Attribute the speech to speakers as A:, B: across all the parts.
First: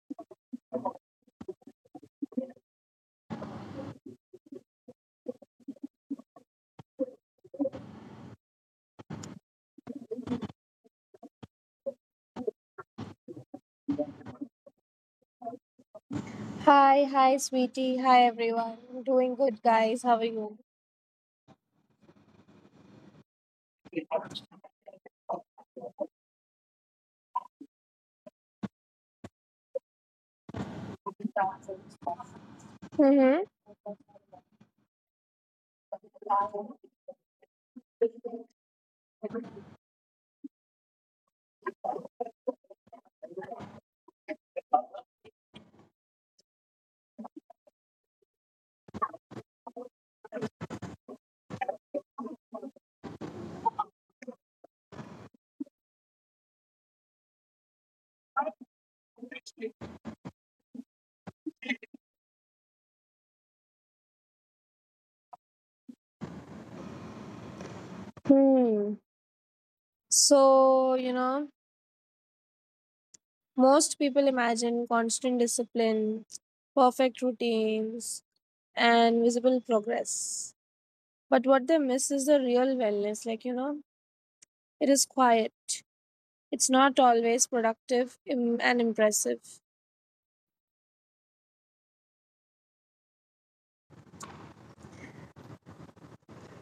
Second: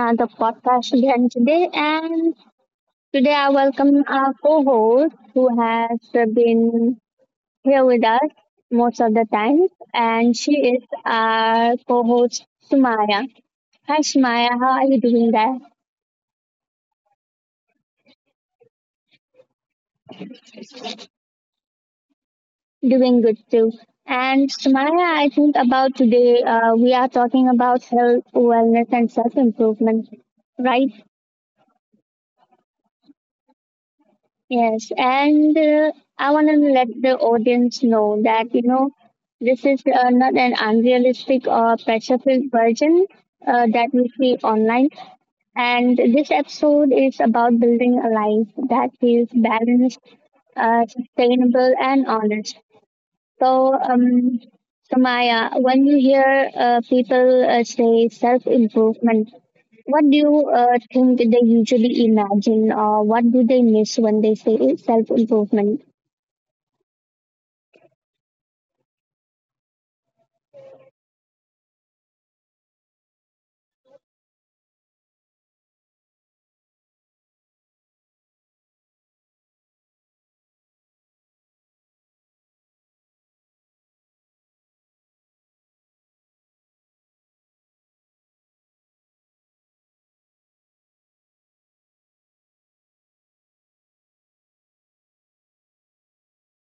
A: another podcast again today, and today I welcome our co-host who has been here with us most of the time, and she is our co-host Sumaya. Hi Sumaya, how are you doing there?
B: Hi, hi, sweetie. Hi, everyone. Doing good, guys. How are you?
A: Doing good too. And Sumaya, I think about today we are talking about health, wellness, and self-improvement, right?
B: Mm-hmm.
A: Yes, and I want to let the audience know that, you know, this is not an unrealistic or pressure filled version that we see online. And this episode is about building a life that is balanced, sustainable, and honest. So, um, so Maya, when you hear people say self improvement, what do you think they usually imagine, or what do they miss when they say self improvement?
B: Hmm. So, you know, most people imagine constant discipline, perfect routines, and visible progress. But what they miss is the real wellness. Like, you know, it is quiet, it's not always productive and impressive.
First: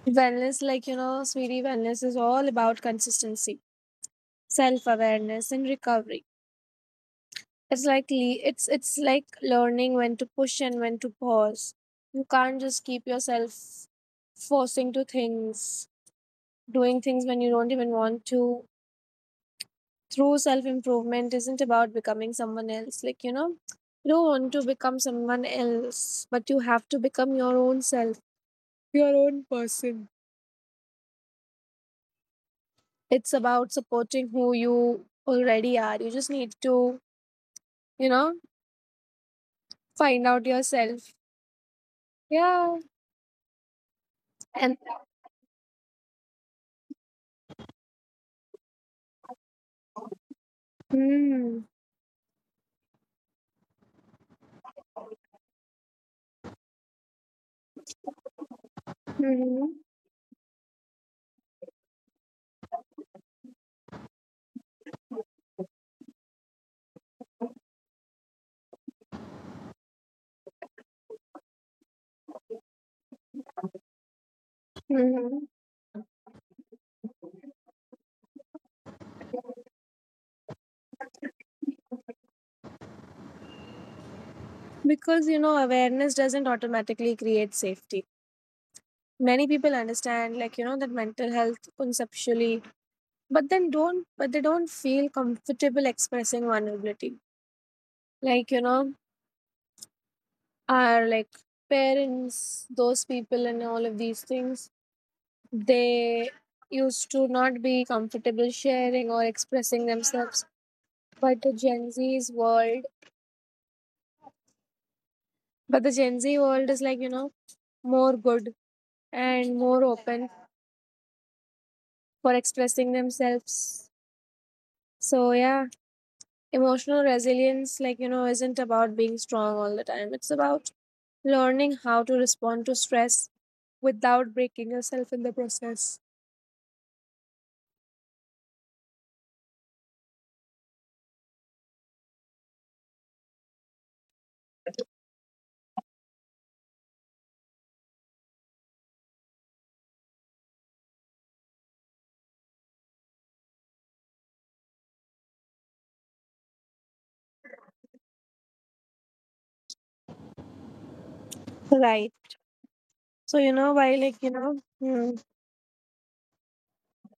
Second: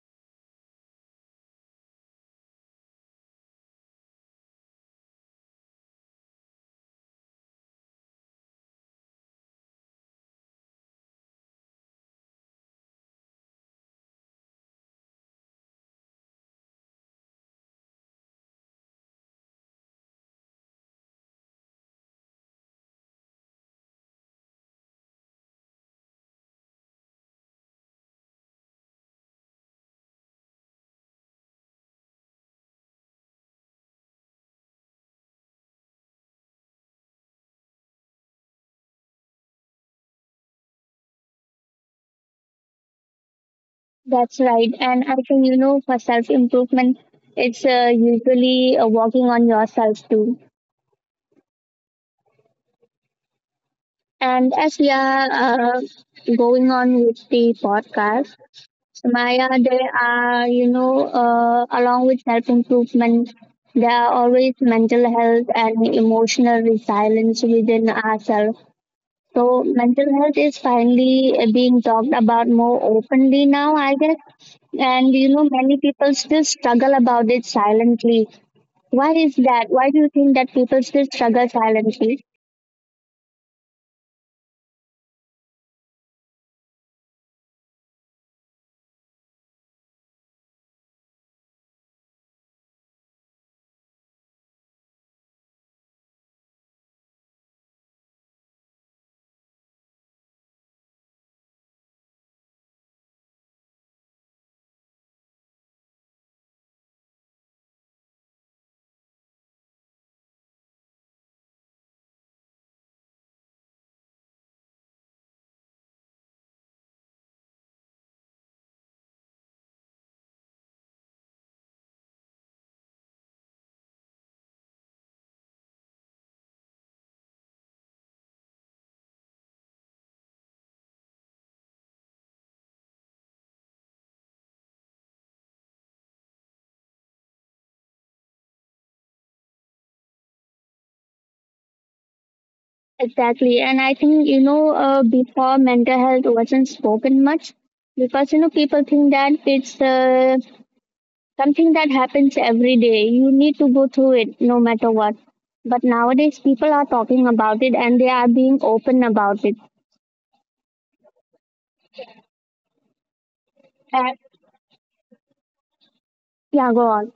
B: Wellness, like, you know, sweetie, wellness is all about consistency, self awareness, and recovery. It's like learning when to push and when to pause. You can't just keep yourself forcing to things, doing things when you don't even want to. Through self improvement isn't about becoming someone else. Like, you know, you don't want to become someone else, but you have to become your own self, your own person. It's about supporting who you already are. You just need to, you know, find out yourself. Yeah.
A: That's right.
B: And.
A: And I think, you know, for self improvement, it's usually working on yourself too.
B: Hmm.
A: And as we are going on with the podcast, Maya,
B: Mhm.
A: there are, you know, along with self improvement, there are always mental health and emotional resilience within ourselves. So, mental health is finally being talked about more openly now, I guess. And, you
B: Mhm.
A: know, many people still struggle about it silently. Why is that? Why do you think that people still struggle silently?
B: Because, you know, awareness doesn't automatically create safety. Many people understand, like, you know, that mental health conceptually, but they don't feel comfortable expressing vulnerability. Like, you know, our like parents, those people, and all of these things, they used to not be comfortable sharing or expressing themselves. But the Gen Z's world, but the Gen Z world is like, you know, more good and more open for expressing themselves. So, yeah, emotional resilience, like, you know, isn't about being strong all the time. It's about learning how to respond to stress without breaking yourself in the process.
A: Exactly. And I think, you know, before, mental health wasn't spoken much because, you know, people think that it's something that happens every day. You need to go through it no matter what. But nowadays, people are talking about it and they are being open about it.
B: Right. So, you know, why,
A: Uh,
B: like, you know, hmm.
A: yeah, go on.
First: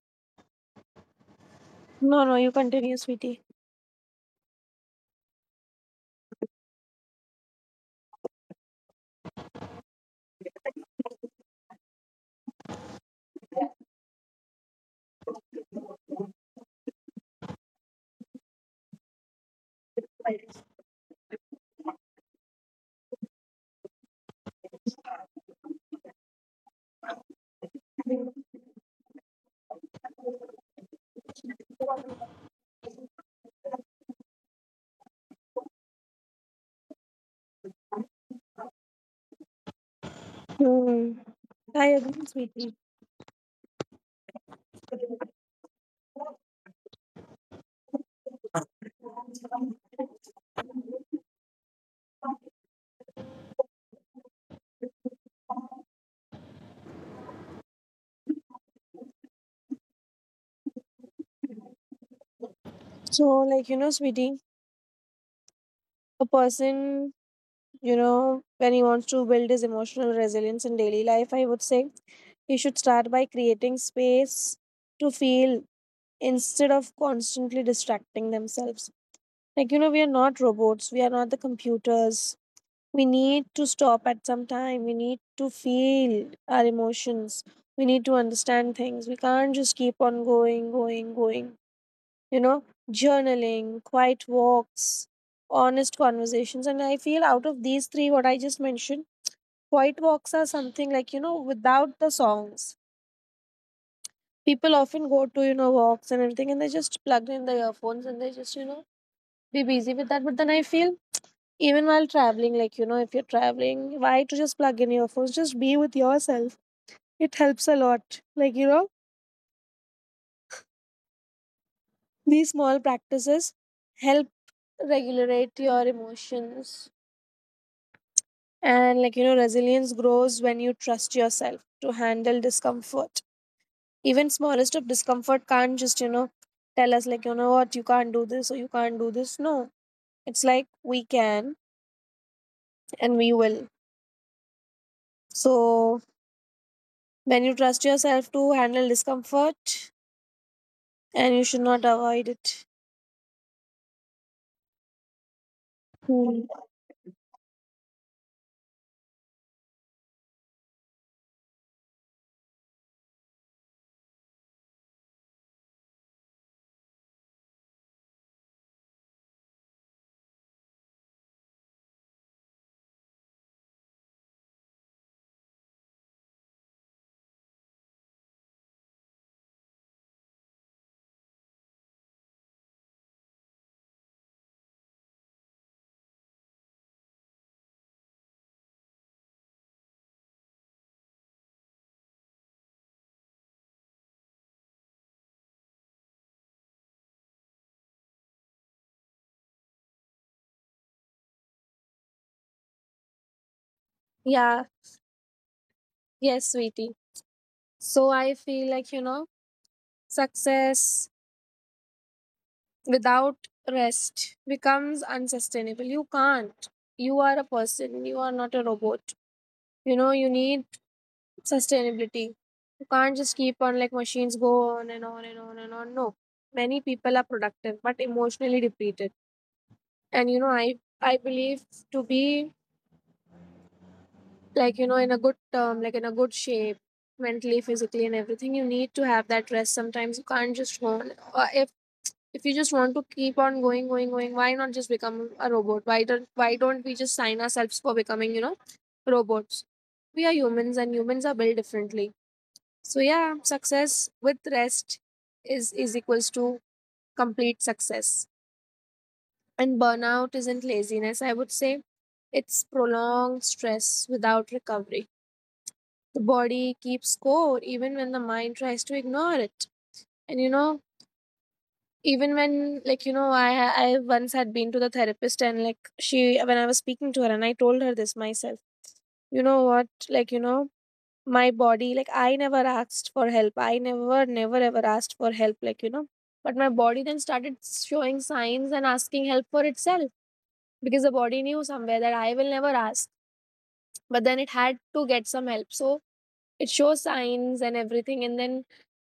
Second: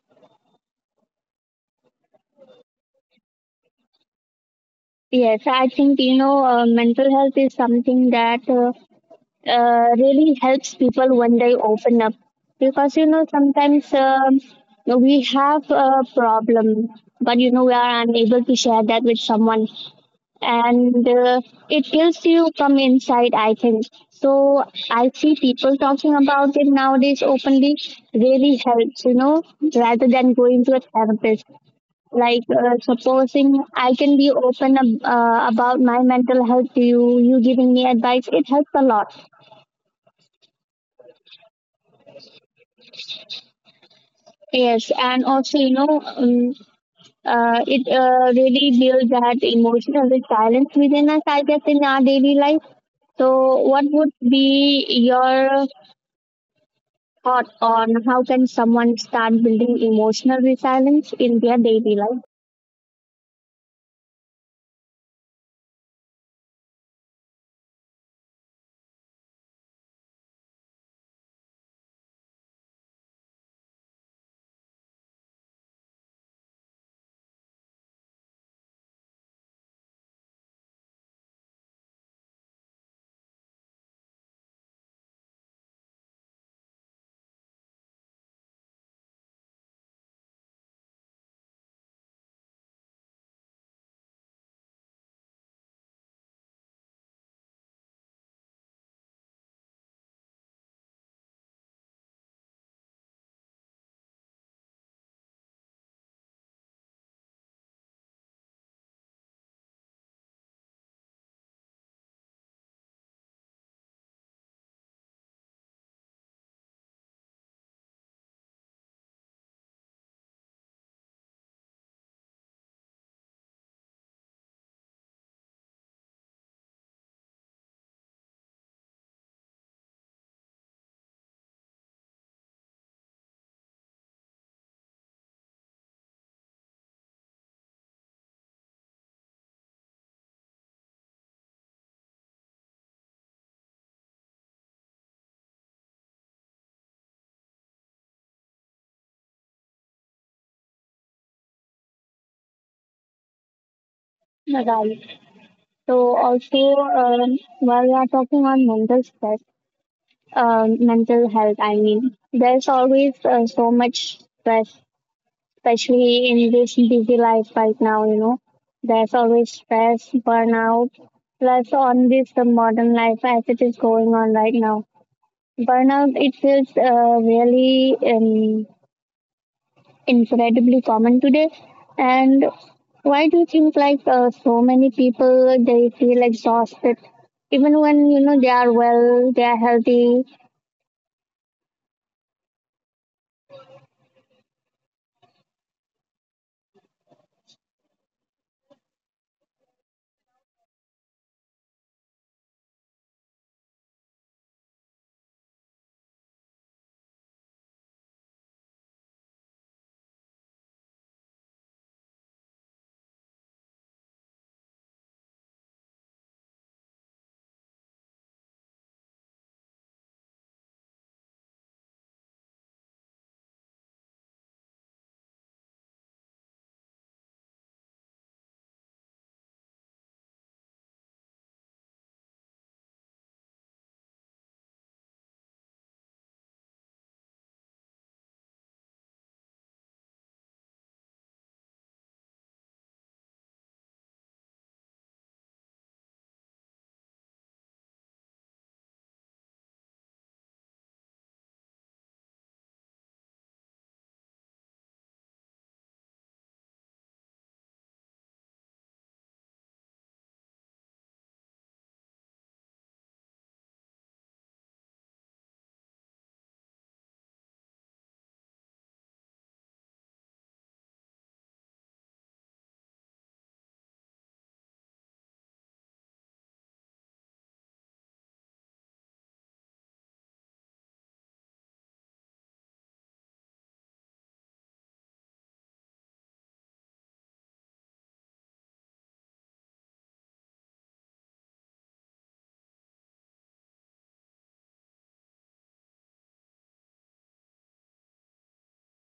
B: No, no, you continue, sweetie.
A: Yes, I think, you know, mental health is something that really helps people when they open up, because you know sometimes, we have a problem, but you know we are unable to share that with someone, and it kills you from inside, I think. So I see people talking about it nowadays openly. Really helps, you know, rather than going to a therapist. Like, supposing I can be open about my mental health to you, you giving me advice, it helps a lot.
B: Hmm. I agree, sweetie.
A: Yes, and also, you know, it really builds that emotional resilience within us, I guess, in our daily life. So, what would be your thought on how can someone start building emotional resilience in their daily life?
B: So, like, you know, sweetie, a person, you know, when he wants to build his emotional resilience in daily life, I would say he should start by creating space to feel instead of constantly distracting themselves. Like, you know, we are not robots, we are not the computers. We need to stop at some time, we need to feel our emotions, we need to understand things. We can't just keep on going, going, going. You know, journaling, quiet walks, honest conversations. And I feel out of these three, what I just mentioned, quiet walks are something like, you know, without the songs. People often go to, you know, walks and everything, and they just plug in the earphones and they just, be busy with that. But then I feel even while traveling, like you know, if you're traveling, why to just plug in your phones? Just be with yourself. It helps a lot. Like you know, these small practices help regulate your emotions, and like you know, resilience grows when you trust yourself to handle discomfort. Even smallest of discomfort can't just you know tell us like you know what you can't do this or you can't do this. No, it's like we can and we will. So when you trust yourself to handle discomfort, and you should not avoid it.
A: Right. So,
B: Hmm.
A: also, while we are talking on mental stress, mental health, I mean, there's always so much stress, especially in this busy life right now, you know. There's always stress, burnout, plus on this the modern life as it is going on right now. Burnout, it feels really incredibly common today. And why do you think like so many people, they feel exhausted? Even when, you know, they are well, they are healthy.
B: Yeah, yes, sweetie. So I feel like, you know, success without rest becomes unsustainable. You can't. You are a person, you are not a robot. You know, you need sustainability. You can't just keep on like machines go on and on and on and on. No. Many people are productive but emotionally depleted. And you know, I believe to be like you know in a good term, like in a good shape mentally, physically, and everything, you need to have that rest sometimes. You can't just want, if you just want to keep on going, going, going, why not just become a robot? Why don't we just sign ourselves for becoming, you know, robots. We are humans, and humans are built differently. So yeah, success with rest is equals to complete success. And burnout isn't laziness, I would say. It's prolonged stress without recovery. The body keeps score even when the mind tries to ignore it. And you know, even when like you know, I once had been to the therapist, and like she, when I was speaking to her, and I told her this myself. You know what? Like you know, my body, like, I never asked for help. I never ever asked for help. Like you know, but my body then started showing signs and asking help for itself, because the body knew somewhere that I will never ask. But then it had to get some help. So it shows signs and everything, and then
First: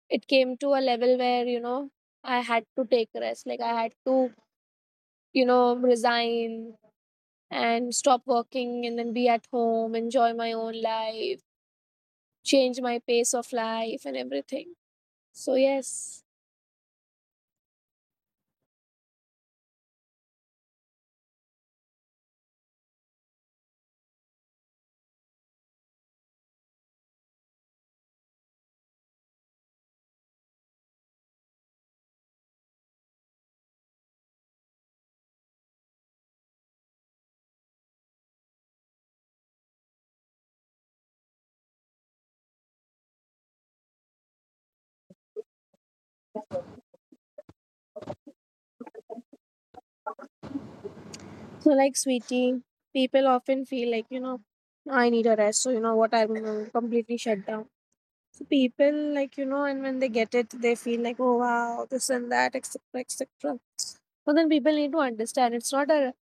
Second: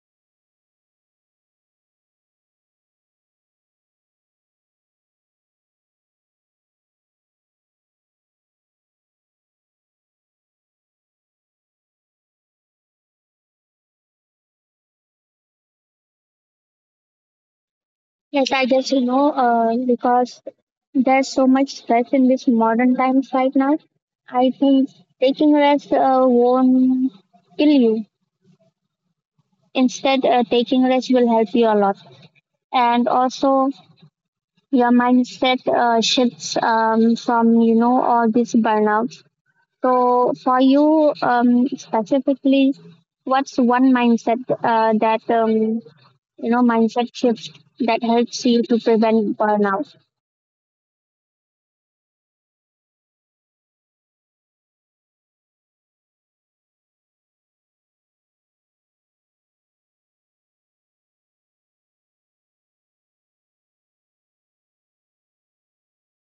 B: it came to a level where you know, I had to take rest. Like I had to, you know, resign and stop working, and then be at home, enjoy my own life, change my pace of life and everything. So yes.
A: Yes, I guess you know, because there's so much stress in this modern times right now. I think taking rest won't kill you. Instead, taking rest will help you a lot. And also, your mindset shifts from you know all these burnouts. So for you, specifically, what's one mindset that you know, mindset shift that helps you to prevent burnout?
B: So like sweetie, people often feel like you know, I need a rest. So you know what, I'm completely shut down. So people like you know, and when they get it, they feel like, oh wow, this and that, etc. etc. So then people need to understand, it's not a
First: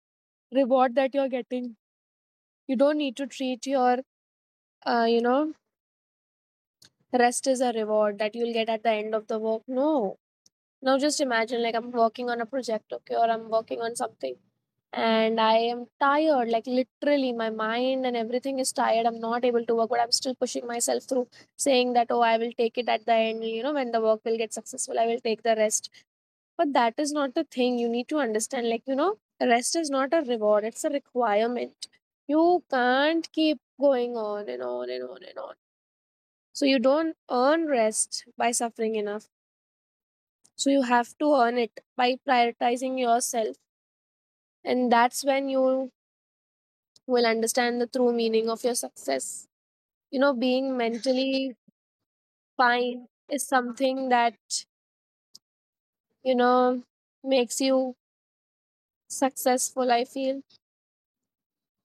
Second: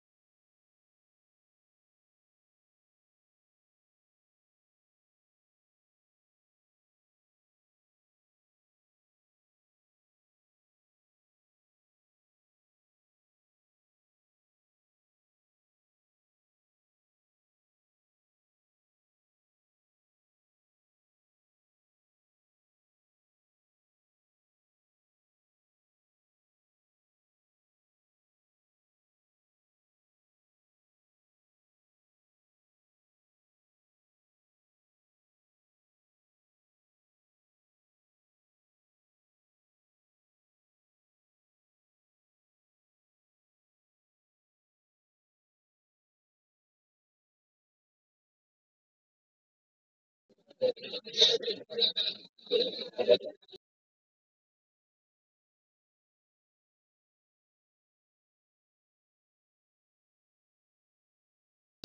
B: reward that you're getting. You don't need to treat your, you know, rest as a reward that you'll get at the end of the work. No. Now just imagine, like, I'm working on a project, okay, or I'm working on something, and I am tired. Like literally my mind and everything is tired. I'm not able to work, but I'm still pushing myself through, saying that, oh, I will take it at the end, you know, when the work will get successful, I will take the rest. But that is not the thing. You need to understand, like you know, rest is not a reward, it's a requirement. You can't keep going on and on and on and on. So you don't earn rest by suffering enough. So you have to earn it by prioritizing yourself. And that's when you will understand the true meaning of your success. You know, being mentally fine is something that, you know, makes you successful, I feel.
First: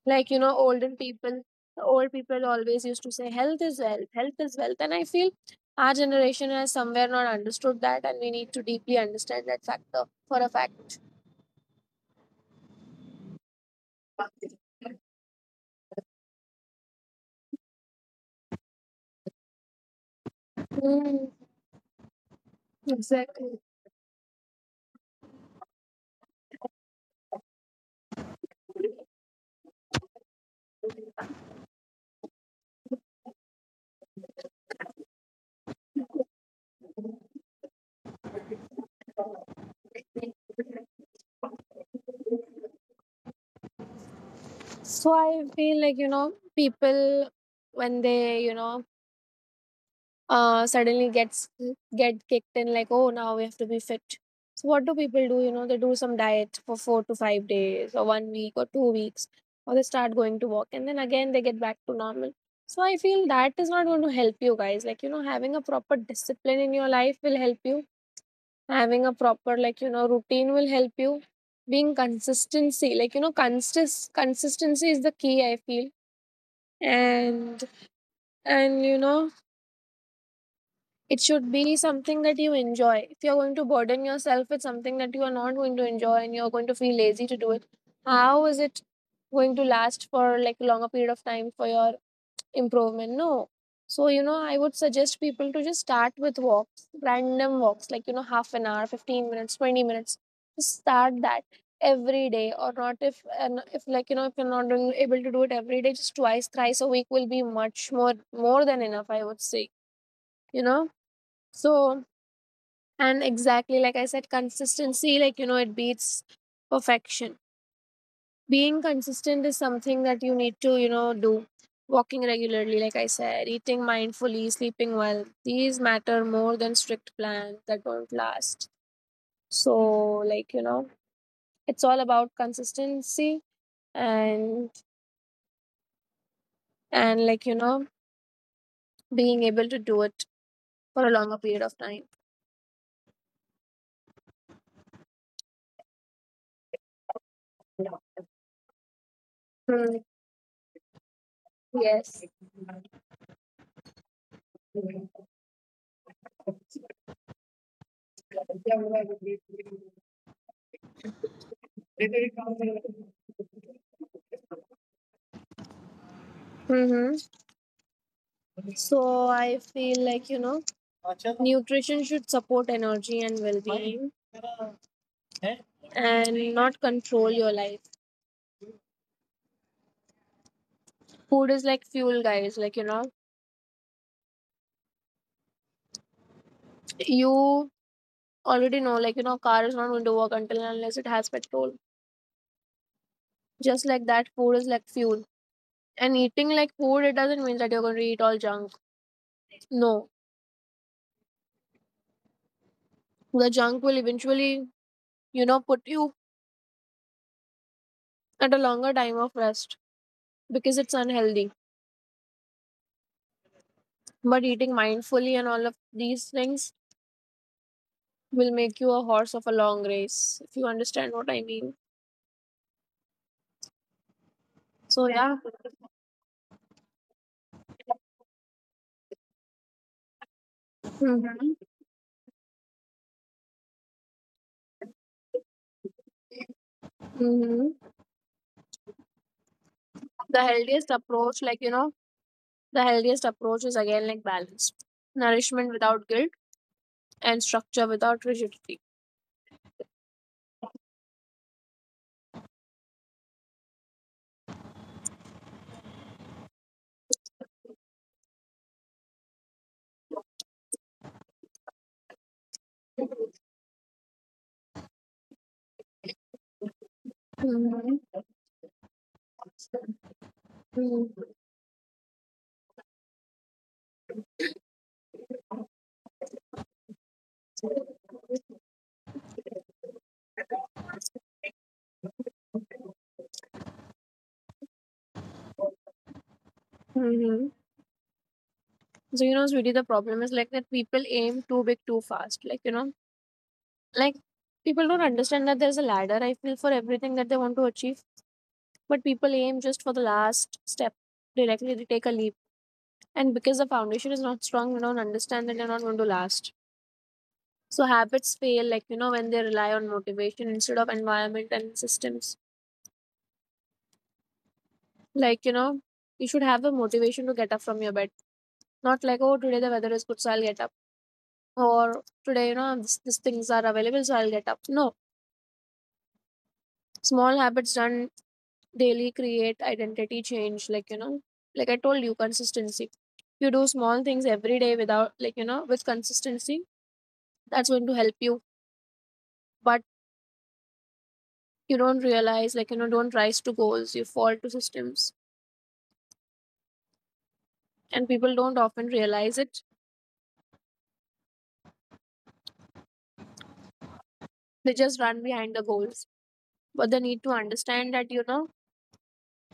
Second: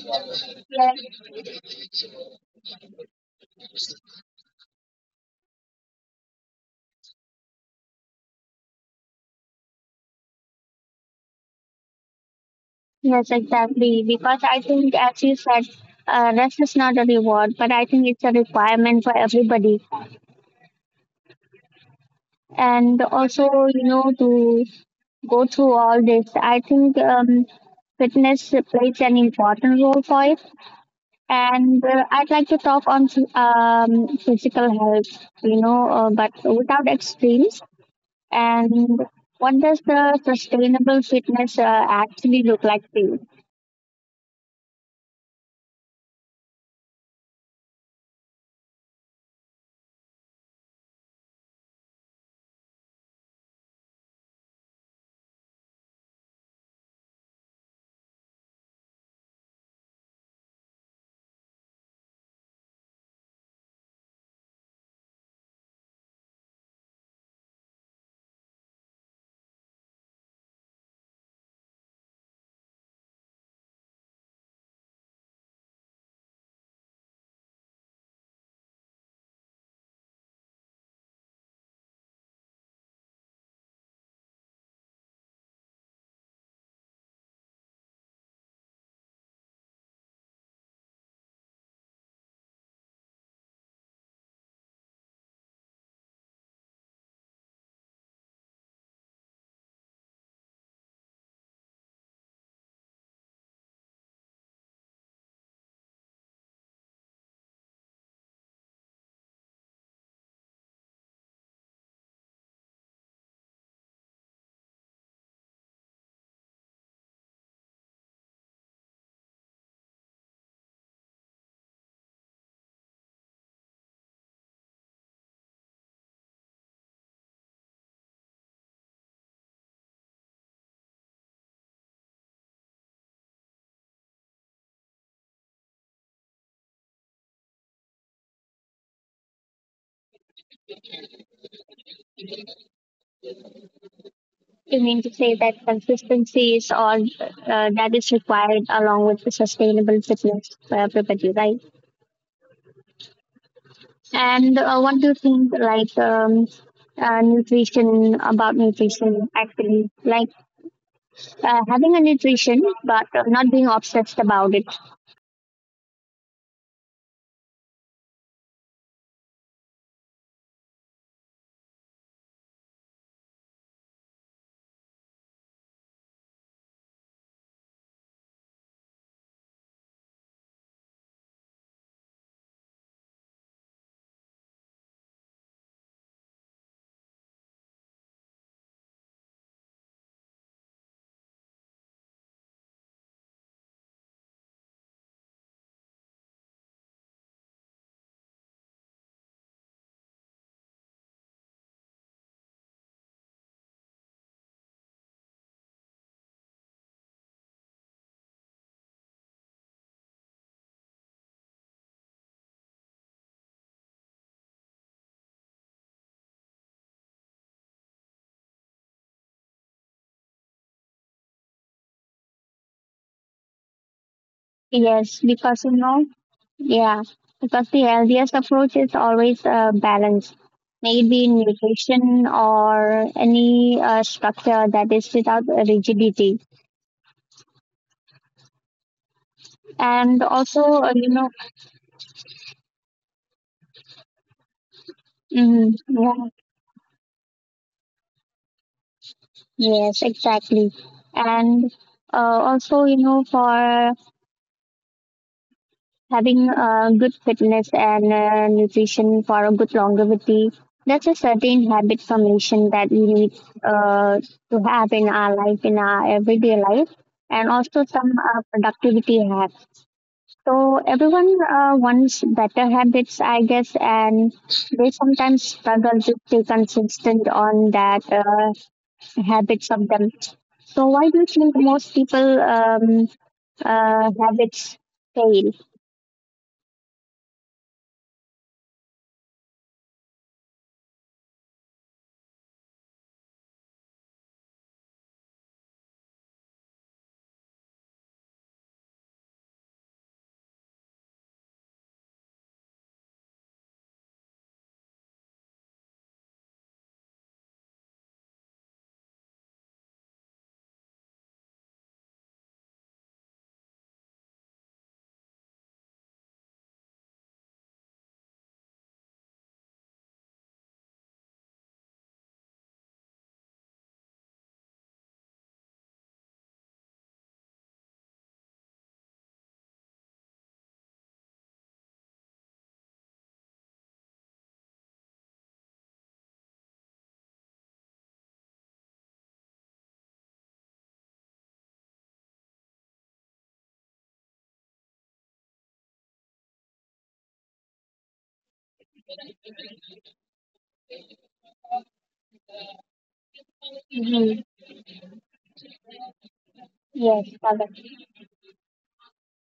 B: Like, you know, olden people, old people always used to say, health is wealth, health is wealth. And I feel our generation has somewhere not understood that, and we need to deeply understand that factor for a fact.
A: Yes, exactly. Because I think, as you said, rest is not a reward, but I think it's a requirement for everybody.
B: Hmm.
A: And also,
B: Exactly.
A: you know, to go through all this, I think, fitness plays an important role for it. And I'd like to talk on, physical health, you know, but without extremes. And what does the sustainable fitness actually look like to you?
B: So I feel like you know, people when they you know suddenly gets get kicked in like, oh, now we have to be fit. So what do people do? You know, they do some diet for 4 to 5 days or one week or 2 weeks, or they start going to walk, and then again they get back to normal. So I feel that is not going to help you guys. Like you know, having a proper discipline in your life will help you, having a proper like you know routine will help you, being consistency, like you know, consistency is the key, I feel. and and you know, it should be something that you enjoy. If you're going to burden yourself with something that you are not going to enjoy, and you're going to feel lazy to do it, how is it going to last for like a longer period of time for your improvement? No. So you know, I would suggest people to just start with walks, random walks, like you know, half an hour, 15 minutes, 20 minutes. Just start that every day or not. If like you know, if you're not doing, able to do it every day, just twice thrice a week will be much more than enough, I would say, you know. So, and exactly like I said, consistency, like you know, it beats perfection. Being consistent is something that you need to, you know, do. Walking regularly, like I said, eating mindfully, sleeping well, these matter more than strict plans that don't last. So like you know, it's all about consistency. and and like you know, being able to do it for a longer period of time.
A: You mean to say that consistency is all that is required along with the sustainable
B: Hmm,
A: fitness for everybody, right?
B: yes.
A: And what do you think, like, nutrition, about nutrition, actually? Like, having a nutrition, but not being obsessed about it.
B: Mm-hmm. So I feel like you know, nutrition should support energy and well-being and not control your life. Food is like fuel, guys. Like you know, you already know, like you know, car is not going to work until and unless it has petrol. Just like that, food is like fuel. And eating like food, it doesn't mean that you're going to eat all junk. No. The junk will eventually, you know, put you at a longer time of rest, because it's unhealthy. But eating mindfully and all of these things will make you a horse of a long race, if you understand what I mean. So
A: Yes,
B: yeah.
A: because, you know, yeah, because the healthiest approach is always balance. Maybe
B: Hmm.
A: nutrition or any structure that is without rigidity,
B: Hmm.
A: and
B: The
A: also,
B: healthiest
A: you know,
B: approach, like you know, the healthiest approach is again like balance,
A: mm,
B: nourishment without
A: yeah,
B: guilt, and structure without rigidity.
A: yes exactly. And uh, also, you know, for having good fitness and nutrition for a good longevity, that's a certain habit formation that we need uh, to have in our life, in our everyday life, and also
B: Mhm.
A: some productivity hacks. So everyone
B: Mhm.
A: wants better habits, I guess, and they sometimes struggle to stay consistent on that, habits of them. So why do you think most people, habits fail?
B: Hmm. So you know, sweetie, the problem is like that, people aim too big too fast. Like you know, like people don't understand that there's a ladder. I feel for everything that they want to achieve, but people aim just for the last step directly. They take a leap, and because the foundation is not strong, they don't understand that they're not going to last. So habits fail, like when they rely on motivation instead of environment and systems. Like, you should have a motivation to get up from your bed. Not like, oh, today the weather is good, so I'll get up. Or today, these things are available, so I'll get up. No, small habits done daily create identity change. Like I told you, consistency. You do small things every day without, with consistency, that's going to help you. But you don't realize, don't rise to goals, you fall to systems. And people don't often realize it.
A: Mm-hmm.
B: They just run behind the goals, but they need to
A: Yes, correct.
B: understand that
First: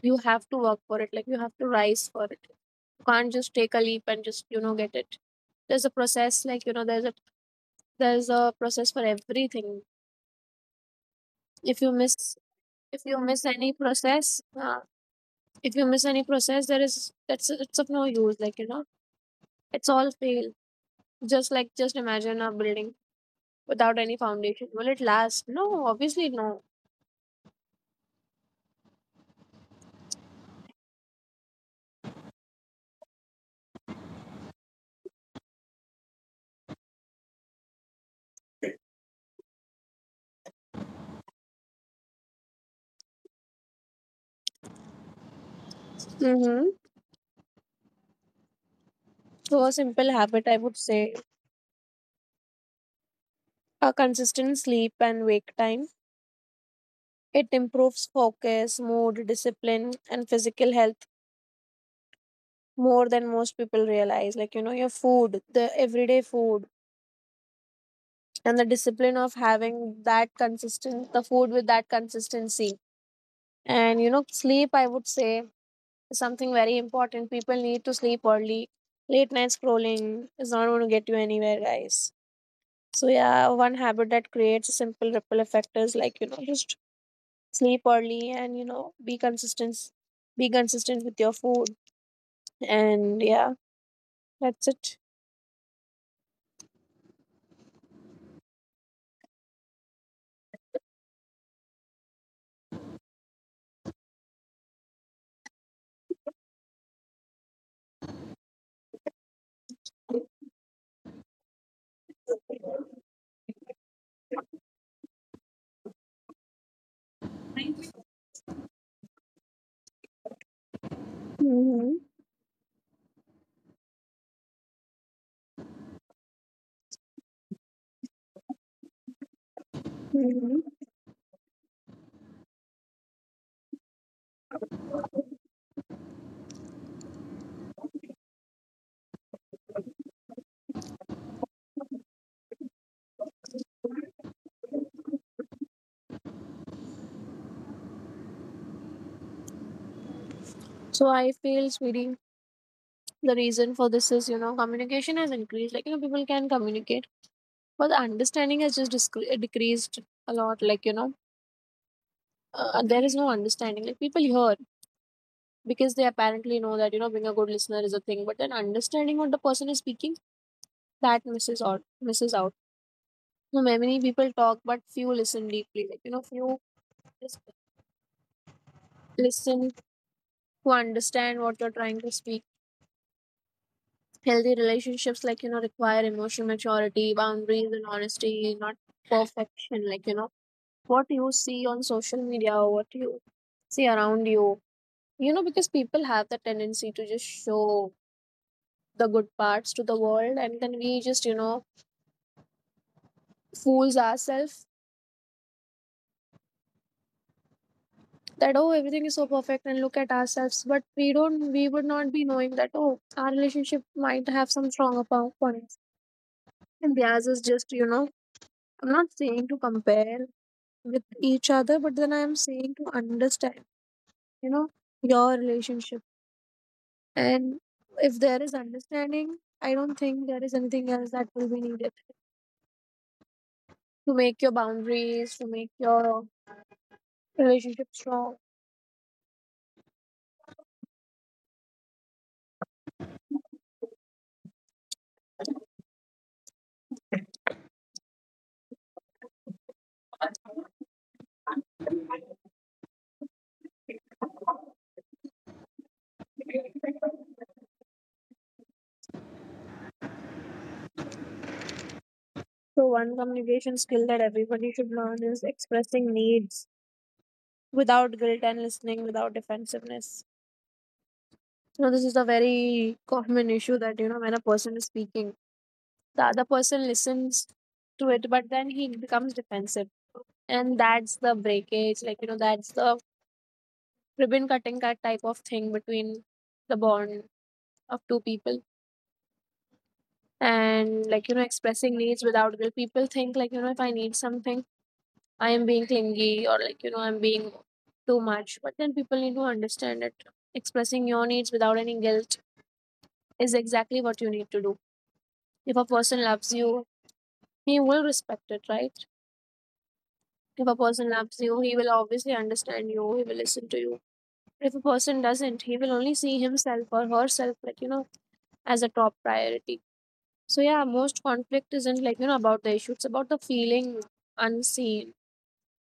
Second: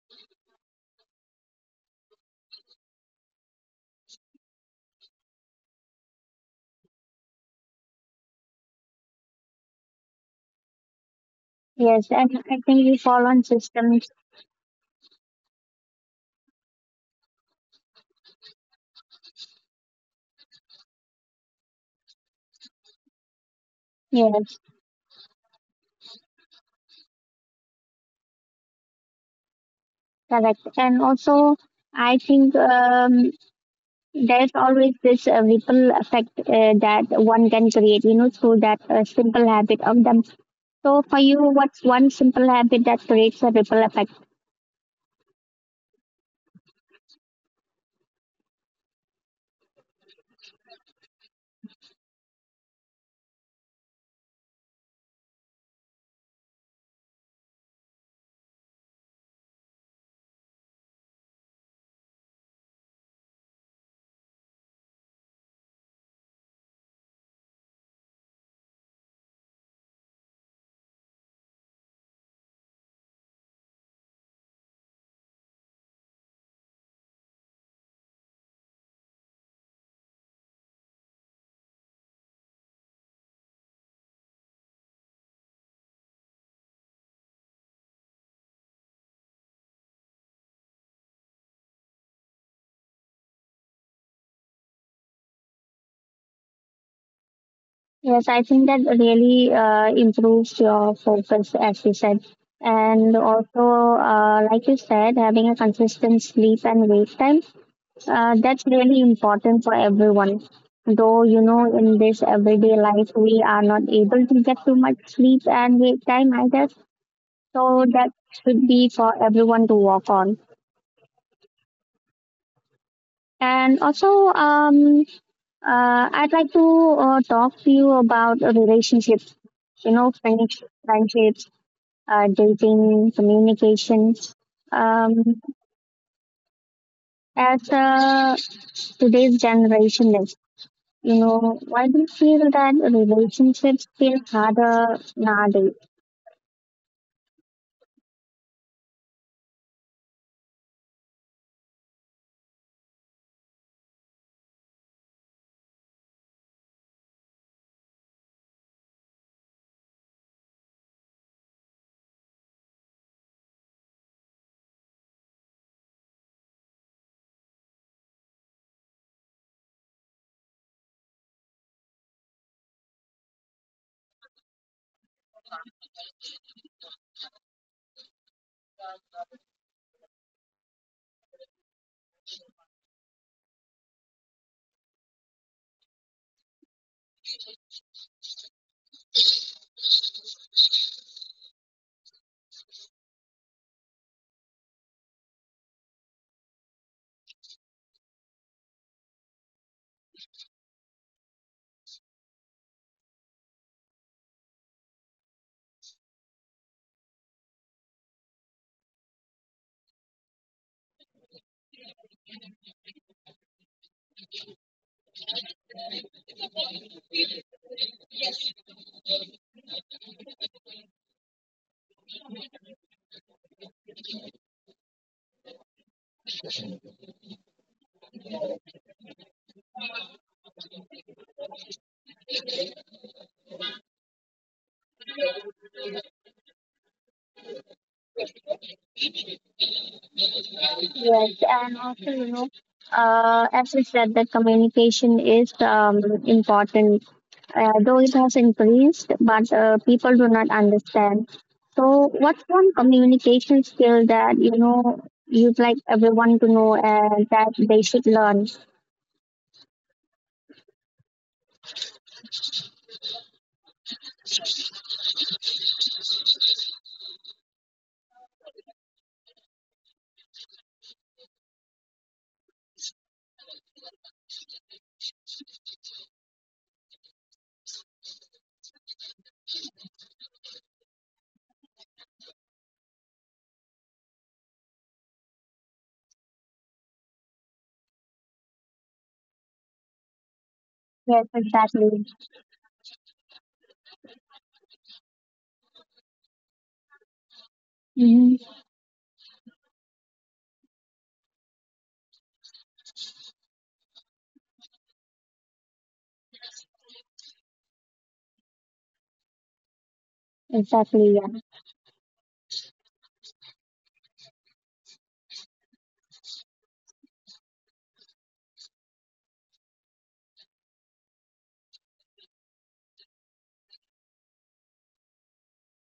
B: you have to work for it, like you have to rise for it. You can't just take a leap and just get it. There's a process, like there's a process for everything. if you
A: Yes,
B: miss
A: and I think we
B: if you
A: fall
B: miss
A: on
B: any
A: systems.
B: process if you miss any process, there is that's it's of no use, like it's all fail. Just imagine a building without any
A: Yes,
B: foundation. Will it last? No, obviously no.
A: correct. And also, I think, there's always this ripple effect that one can create, you know, through that simple habit of them. So for you, what's one simple habit that creates a ripple effect?
B: Mm-hmm. So a simple habit, I would say, a consistent sleep and wake time. It improves focus, mood, discipline, and physical health more than most people realize. Like, your food, the everyday food, and the discipline of having that consistent, the food with that consistency. And, sleep, I would say, is something very important. People need to sleep early. Late night scrolling is not going to get you anywhere, guys. So, yeah, one habit that creates a simple ripple effect is like, just sleep early and, be consistent with your food, and yeah, that's it.
A: Yes, I think that really improves your focus, as you said. And also, like you said, having a consistent sleep and wake time, that's really important for everyone. Though, you know, in this everyday life, we are not able to get too much sleep and wake time either. So that should be for everyone to work on.
B: Hmm.
A: And also, um, I'd like to talk to you about relationships, you know,
B: Hmm.
A: friendships, dating, communication. Um, as today's generation is, you know, why do you feel that relationships feel harder nowadays?
B: So I feel, sweetie, the reason for this is, communication has increased, like people can communicate, but the understanding has just decreased a lot, like there is no understanding. Like, people hear because they apparently know that, being a good listener is a thing, but then understanding what the person is speaking, that misses out, misses out. So many people talk but few listen deeply, like few just listen to understand what you're trying to speak. Healthy relationships, require emotional maturity, boundaries, and honesty, not perfection. Like, what you see on social media or what you see around you, because people have the tendency to just show the good parts to the world, and then we just, fools ourselves that oh, everything is so perfect, and look at ourselves, but we would not be knowing that oh, our relationship might have some stronger points, and theirs is just, I'm not saying to compare with each other, but then I am saying to understand, you know your relationship. And if there is understanding, I don't think there is anything else that will be needed to make your boundaries, to make your relationship strong.
A: Yes, and also, you know, as we said, that communication is, important, though it has increased, but people do not understand. So, what's one communication skill that you know you'd like everyone to know and that they should learn?
B: So one communication skill that everybody should learn is expressing needs without guilt and listening without defensiveness. This is a very common issue that, when a person is speaking, the other person listens to it, but then he becomes defensive, and that's the breakage, like that's the ribbon cutting, that type of thing between the bond of two people. And,
A: Yes,
B: like expressing
A: exactly.
B: needs without guilt, people think, like if I need something, I am being clingy, or like I'm being too
A: Hmm.
B: much. But then people need to understand it. Expressing your needs without any guilt is exactly what you need to do. If a person loves you, he will respect it, right? If a person
A: Exactly, yeah.
B: loves you, he will obviously understand you, he will listen to you. But if a person doesn't, he will only see himself or herself, like, as a top priority. So, yeah, most conflict isn't, like, about the issue, it's about the feeling unseen,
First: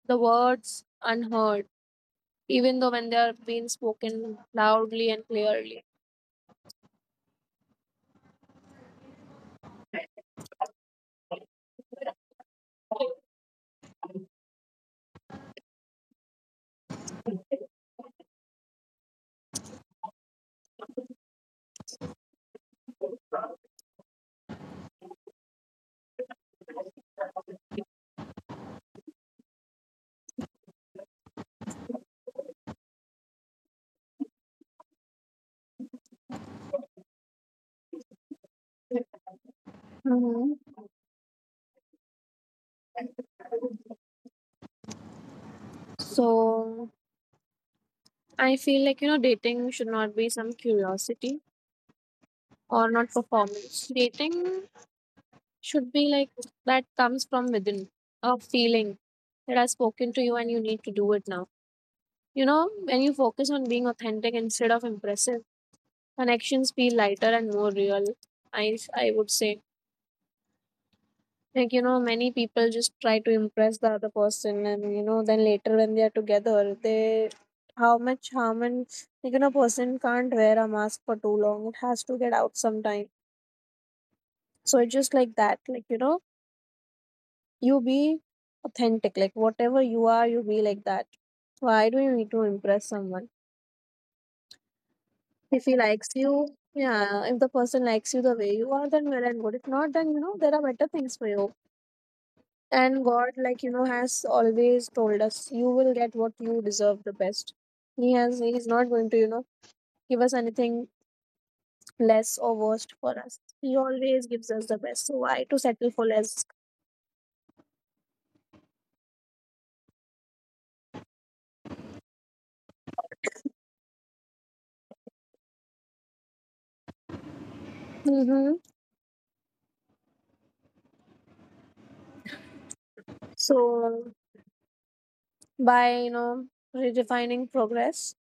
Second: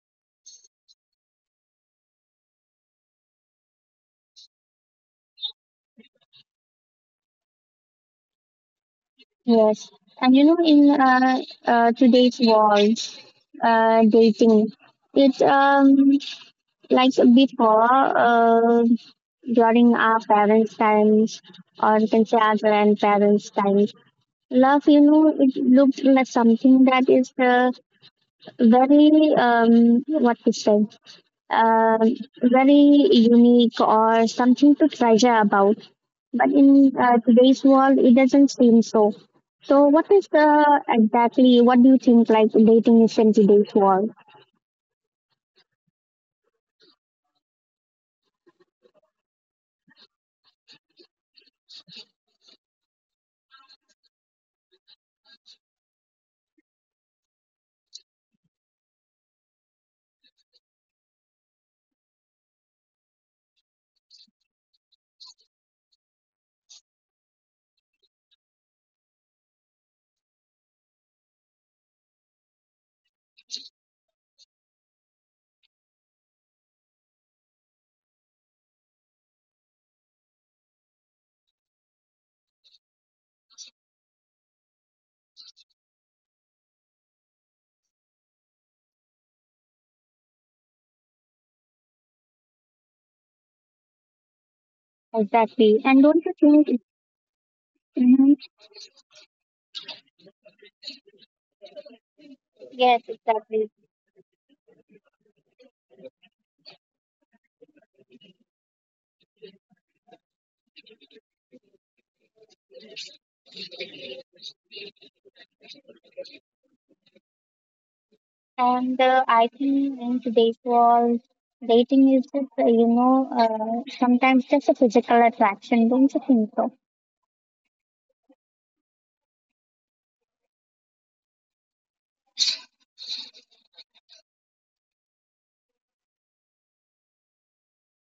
B: the words unheard, even though when they're being spoken loudly and clearly.
A: Yes. And you know, in today's world, dating, it's like before, during our parents' times, or you can say our grandparents' times, love, you know, it looked like something that is very, what to say, um very unique or something to treasure about. But in today's world, it doesn't seem so. So what is the
B: Hmm.
A: exactly, what do you think, like, dating is in today's world?
B: So, I feel like, dating should not be some curiosity or not performance. Dating should be like that comes from within, a feeling that I've spoken to you and you need to do it now. When you focus on being authentic instead of impressive, connections feel lighter and more real. I would say, like many people just try to impress the other person, and then later when they are together, they, how much harm. And, like person can't wear a mask for too long, it has to get out sometime. So it's just like that. Like, you be authentic, like whatever you are, you be like that. Why do you need to impress someone? If he
A: Exactly, and
B: likes
A: don't you
B: you,
A: think it,
B: yeah, if the person likes you the
A: mhm,
B: way you are, then well and good. If not, then there are better things for you.
A: yes,
B: And god, like
A: exactly.
B: has always told us, you will get what you deserve, the best. He's not going to, give us anything less or worst for us. He always gives us the best, so why to settle for less?
A: And I think in today's world, dating is just, you know, sometimes just a physical attraction, don't you think so?
B: Mm-hmm. So by redefining progress.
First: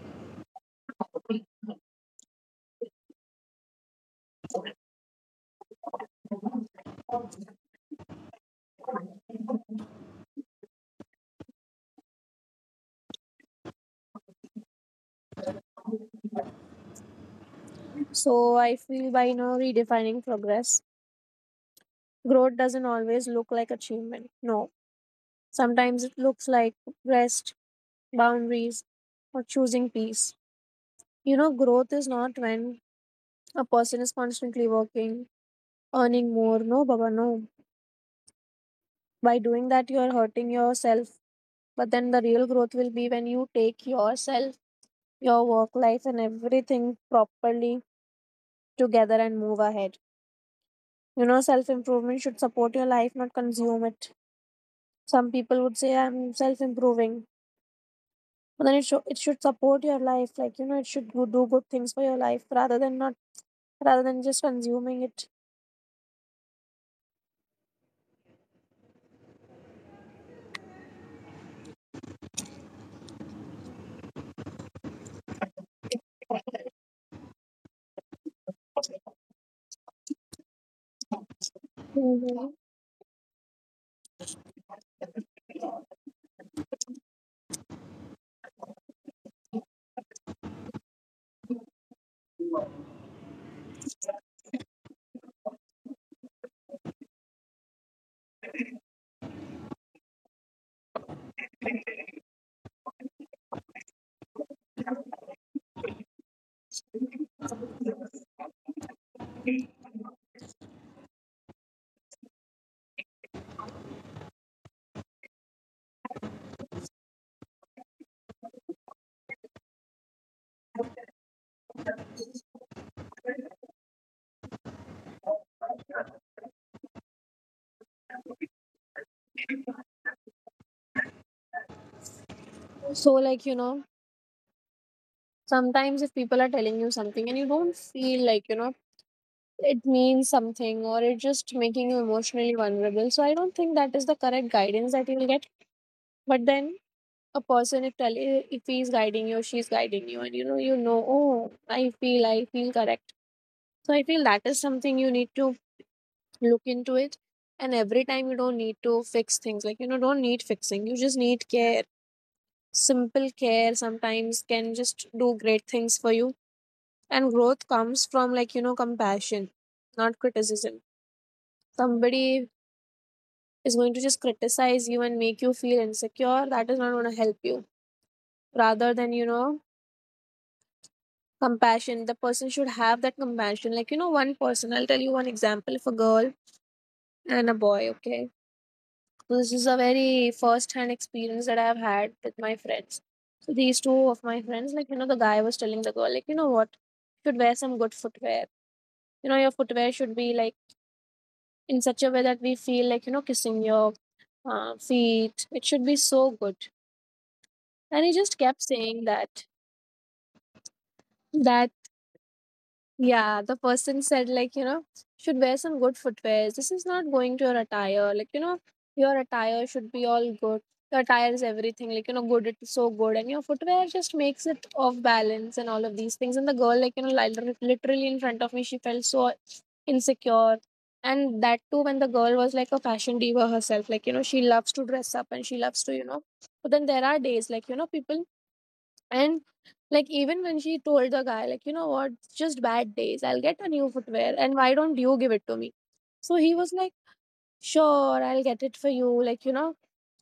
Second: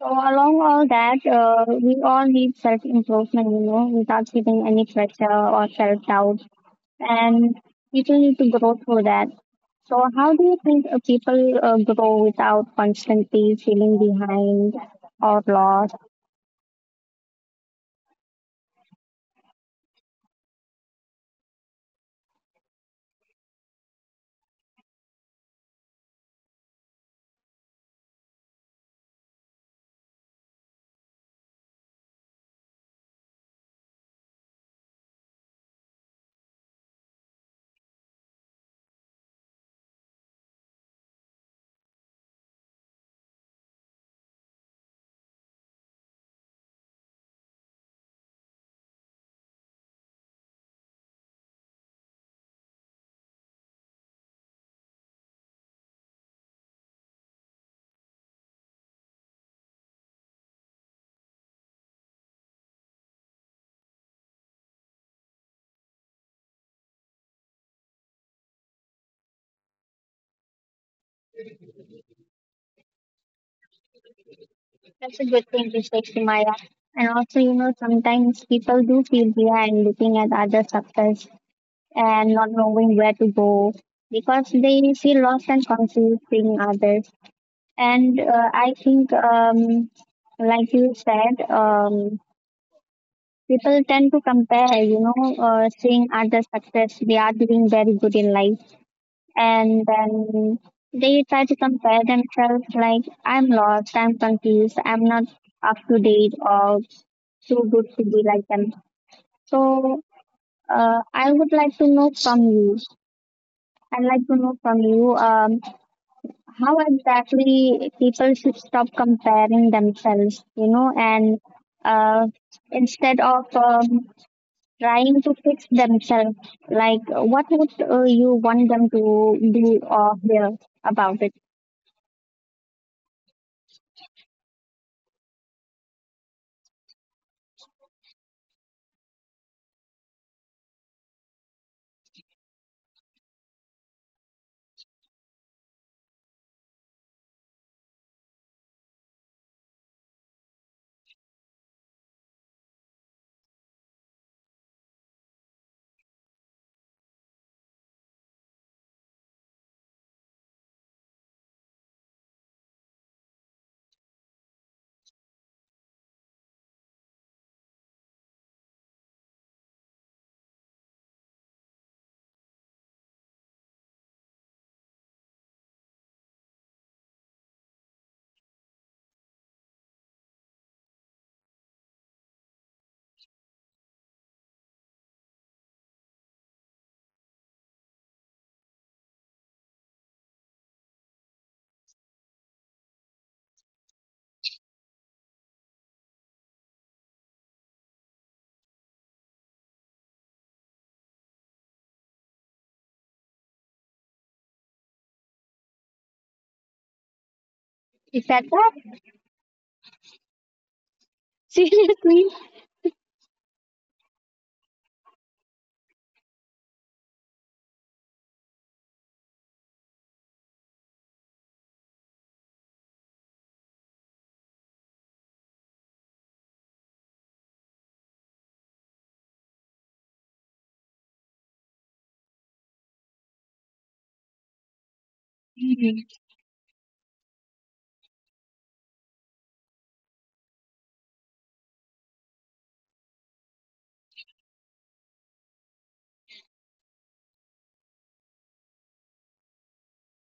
A: So along all that, we all need self improvement, you know, without giving any pressure or self doubt, and people need to grow through that. So, how do you think people grow without constantly feeling behind or lost?
B: So I feel by redefining progress, growth doesn't always look like achievement. No, sometimes it looks like rest, boundaries, or choosing peace. Growth is not when a person is constantly working, earning more. No, Baba, no. By doing that, you are hurting yourself. But then the real growth will be when you take yourself, your work life, and everything properly together, and move ahead. Self improvement should support your life, not consume it. Some people would say I'm self improving, but then it should support your life. Like, it should go, do good things for your life, rather than not rather than just consuming it.
A: That's a good thing to say, Shemaya. And also, you know, sometimes people do feel behind looking at other success and not
B: Mhm.
A: knowing where to go, because they feel lost and confused seeing others. And I think, like you said, people tend to compare, you know, seeing other success, they are doing very good in life. And then they try to compare themselves like, I'm lost, I'm confused, I'm not up to date or too good to be like them. So I would like to know from you. I'd like to know from you, how exactly people should stop comparing themselves, you know, and uh, instead of trying to fix themselves. Like, what would you want them to do or hear about it?
B: So, like, sometimes if people are telling you something and you don't feel like you know it means something, or it's just making you emotionally vulnerable, so I don't think that is the correct guidance that you will get. But then a person, if he's guiding you or she's guiding you, and you know, oh, I feel correct. So I feel that is something you need to look into. It and every time you don't need to fix things, like don't need fixing, you just need care. Simple care sometimes can just do great things for you. And growth comes from, like compassion, not criticism. Somebody is going to just criticize you and make you feel insecure, that is not going to help you. Rather than, compassion, the person should have that compassion. Like, one person, I'll tell you one example of a girl and a boy, okay? So, this is a very first hand experience that I've had with my friends. So, these two of my friends, like, the guy was telling the girl, like, you know what, you should wear some good footwear. Your footwear should be like in such a way that we feel like, kissing your feet. It should be so good. And he
A: Is
B: just
A: that
B: kept
A: that?
B: saying that. That
A: Seriously?
B: Yeah, the person said, like, should wear some good footwear. This is not going to your attire. Like, your attire should be all good. Your attire is everything. Like, good, it's so good. And your footwear just makes it off balance and all of these things. And the girl, like, literally in front of me, she felt so insecure. And that too, when the girl was like a fashion diva herself, like, she loves to dress up and she loves to, you
A: Mhm.
B: know. But then there are days, like, people, and like, even when she told the guy, like, you know what, it's just bad days. I'll get a new footwear, and why don't you give it to me? So he was like, sure, I'll get it for you. Like, you know,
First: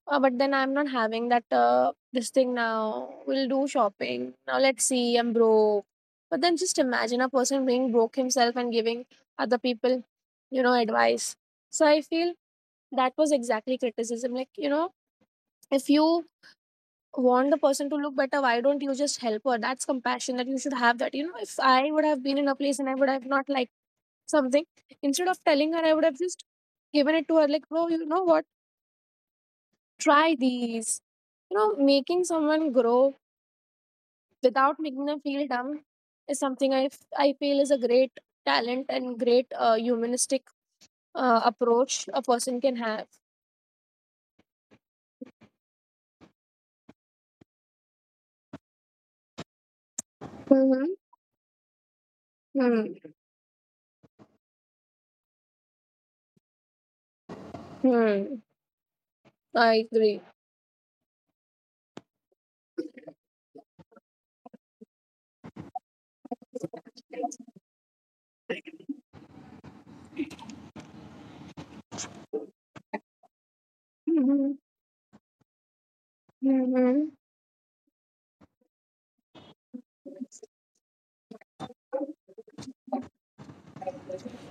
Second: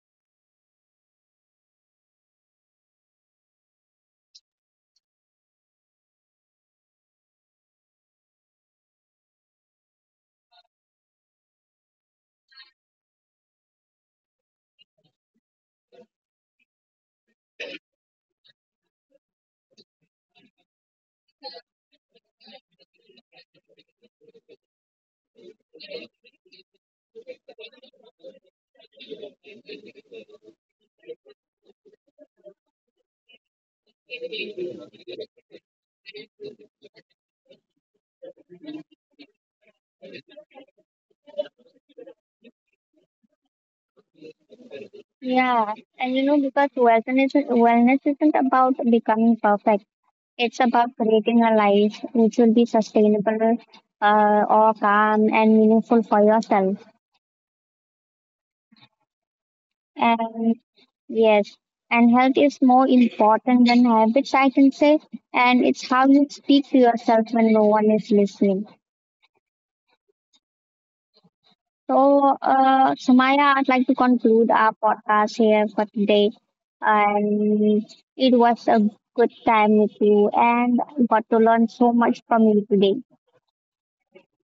B: uh, but then I'm not having that this thing now. We'll do shopping. Now let's see, I'm broke. But then just imagine a person being broke himself and giving other people, advice. So I feel that was exactly criticism. Like, if you want the person to look better, why don't you just help her? That's compassion that you should have. That if I would have been in a place and I would have not liked something, instead of telling her, I would have just given it to her, like, bro, you know what, try these. Making someone grow without making them feel dumb is something I feel is a great talent and great humanistic approach a person can have.
A: Yeah. And you know, because wellness isn't about becoming perfect, it's about
B: Mm-hmm.
A: creating a life which will be
B: Hmm.
A: sustainable, or calm and meaningful for yourself.
B: Hmm, I agree.
A: And yes, and health is more important than habits, I can say. And it's how you speak to yourself when no one is listening. So, Sumaya, I'd like to conclude
B: Mm-hmm.
A: our podcast here for today.
B: Mm-hmm.
A: And it was a good time with you, and got to learn so much from you today.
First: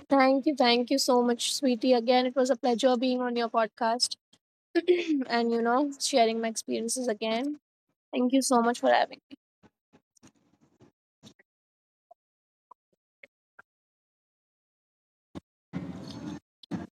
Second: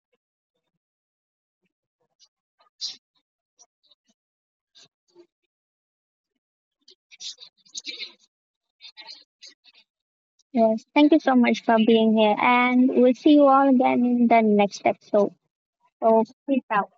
B: Thank you. Thank you so much, sweetie. Again, it was a pleasure being on your podcast and, sharing my experiences again. Thank you so much for having
A: Yes, thank you so much for being here, and we'll see you all again in the next episode. So, peace out.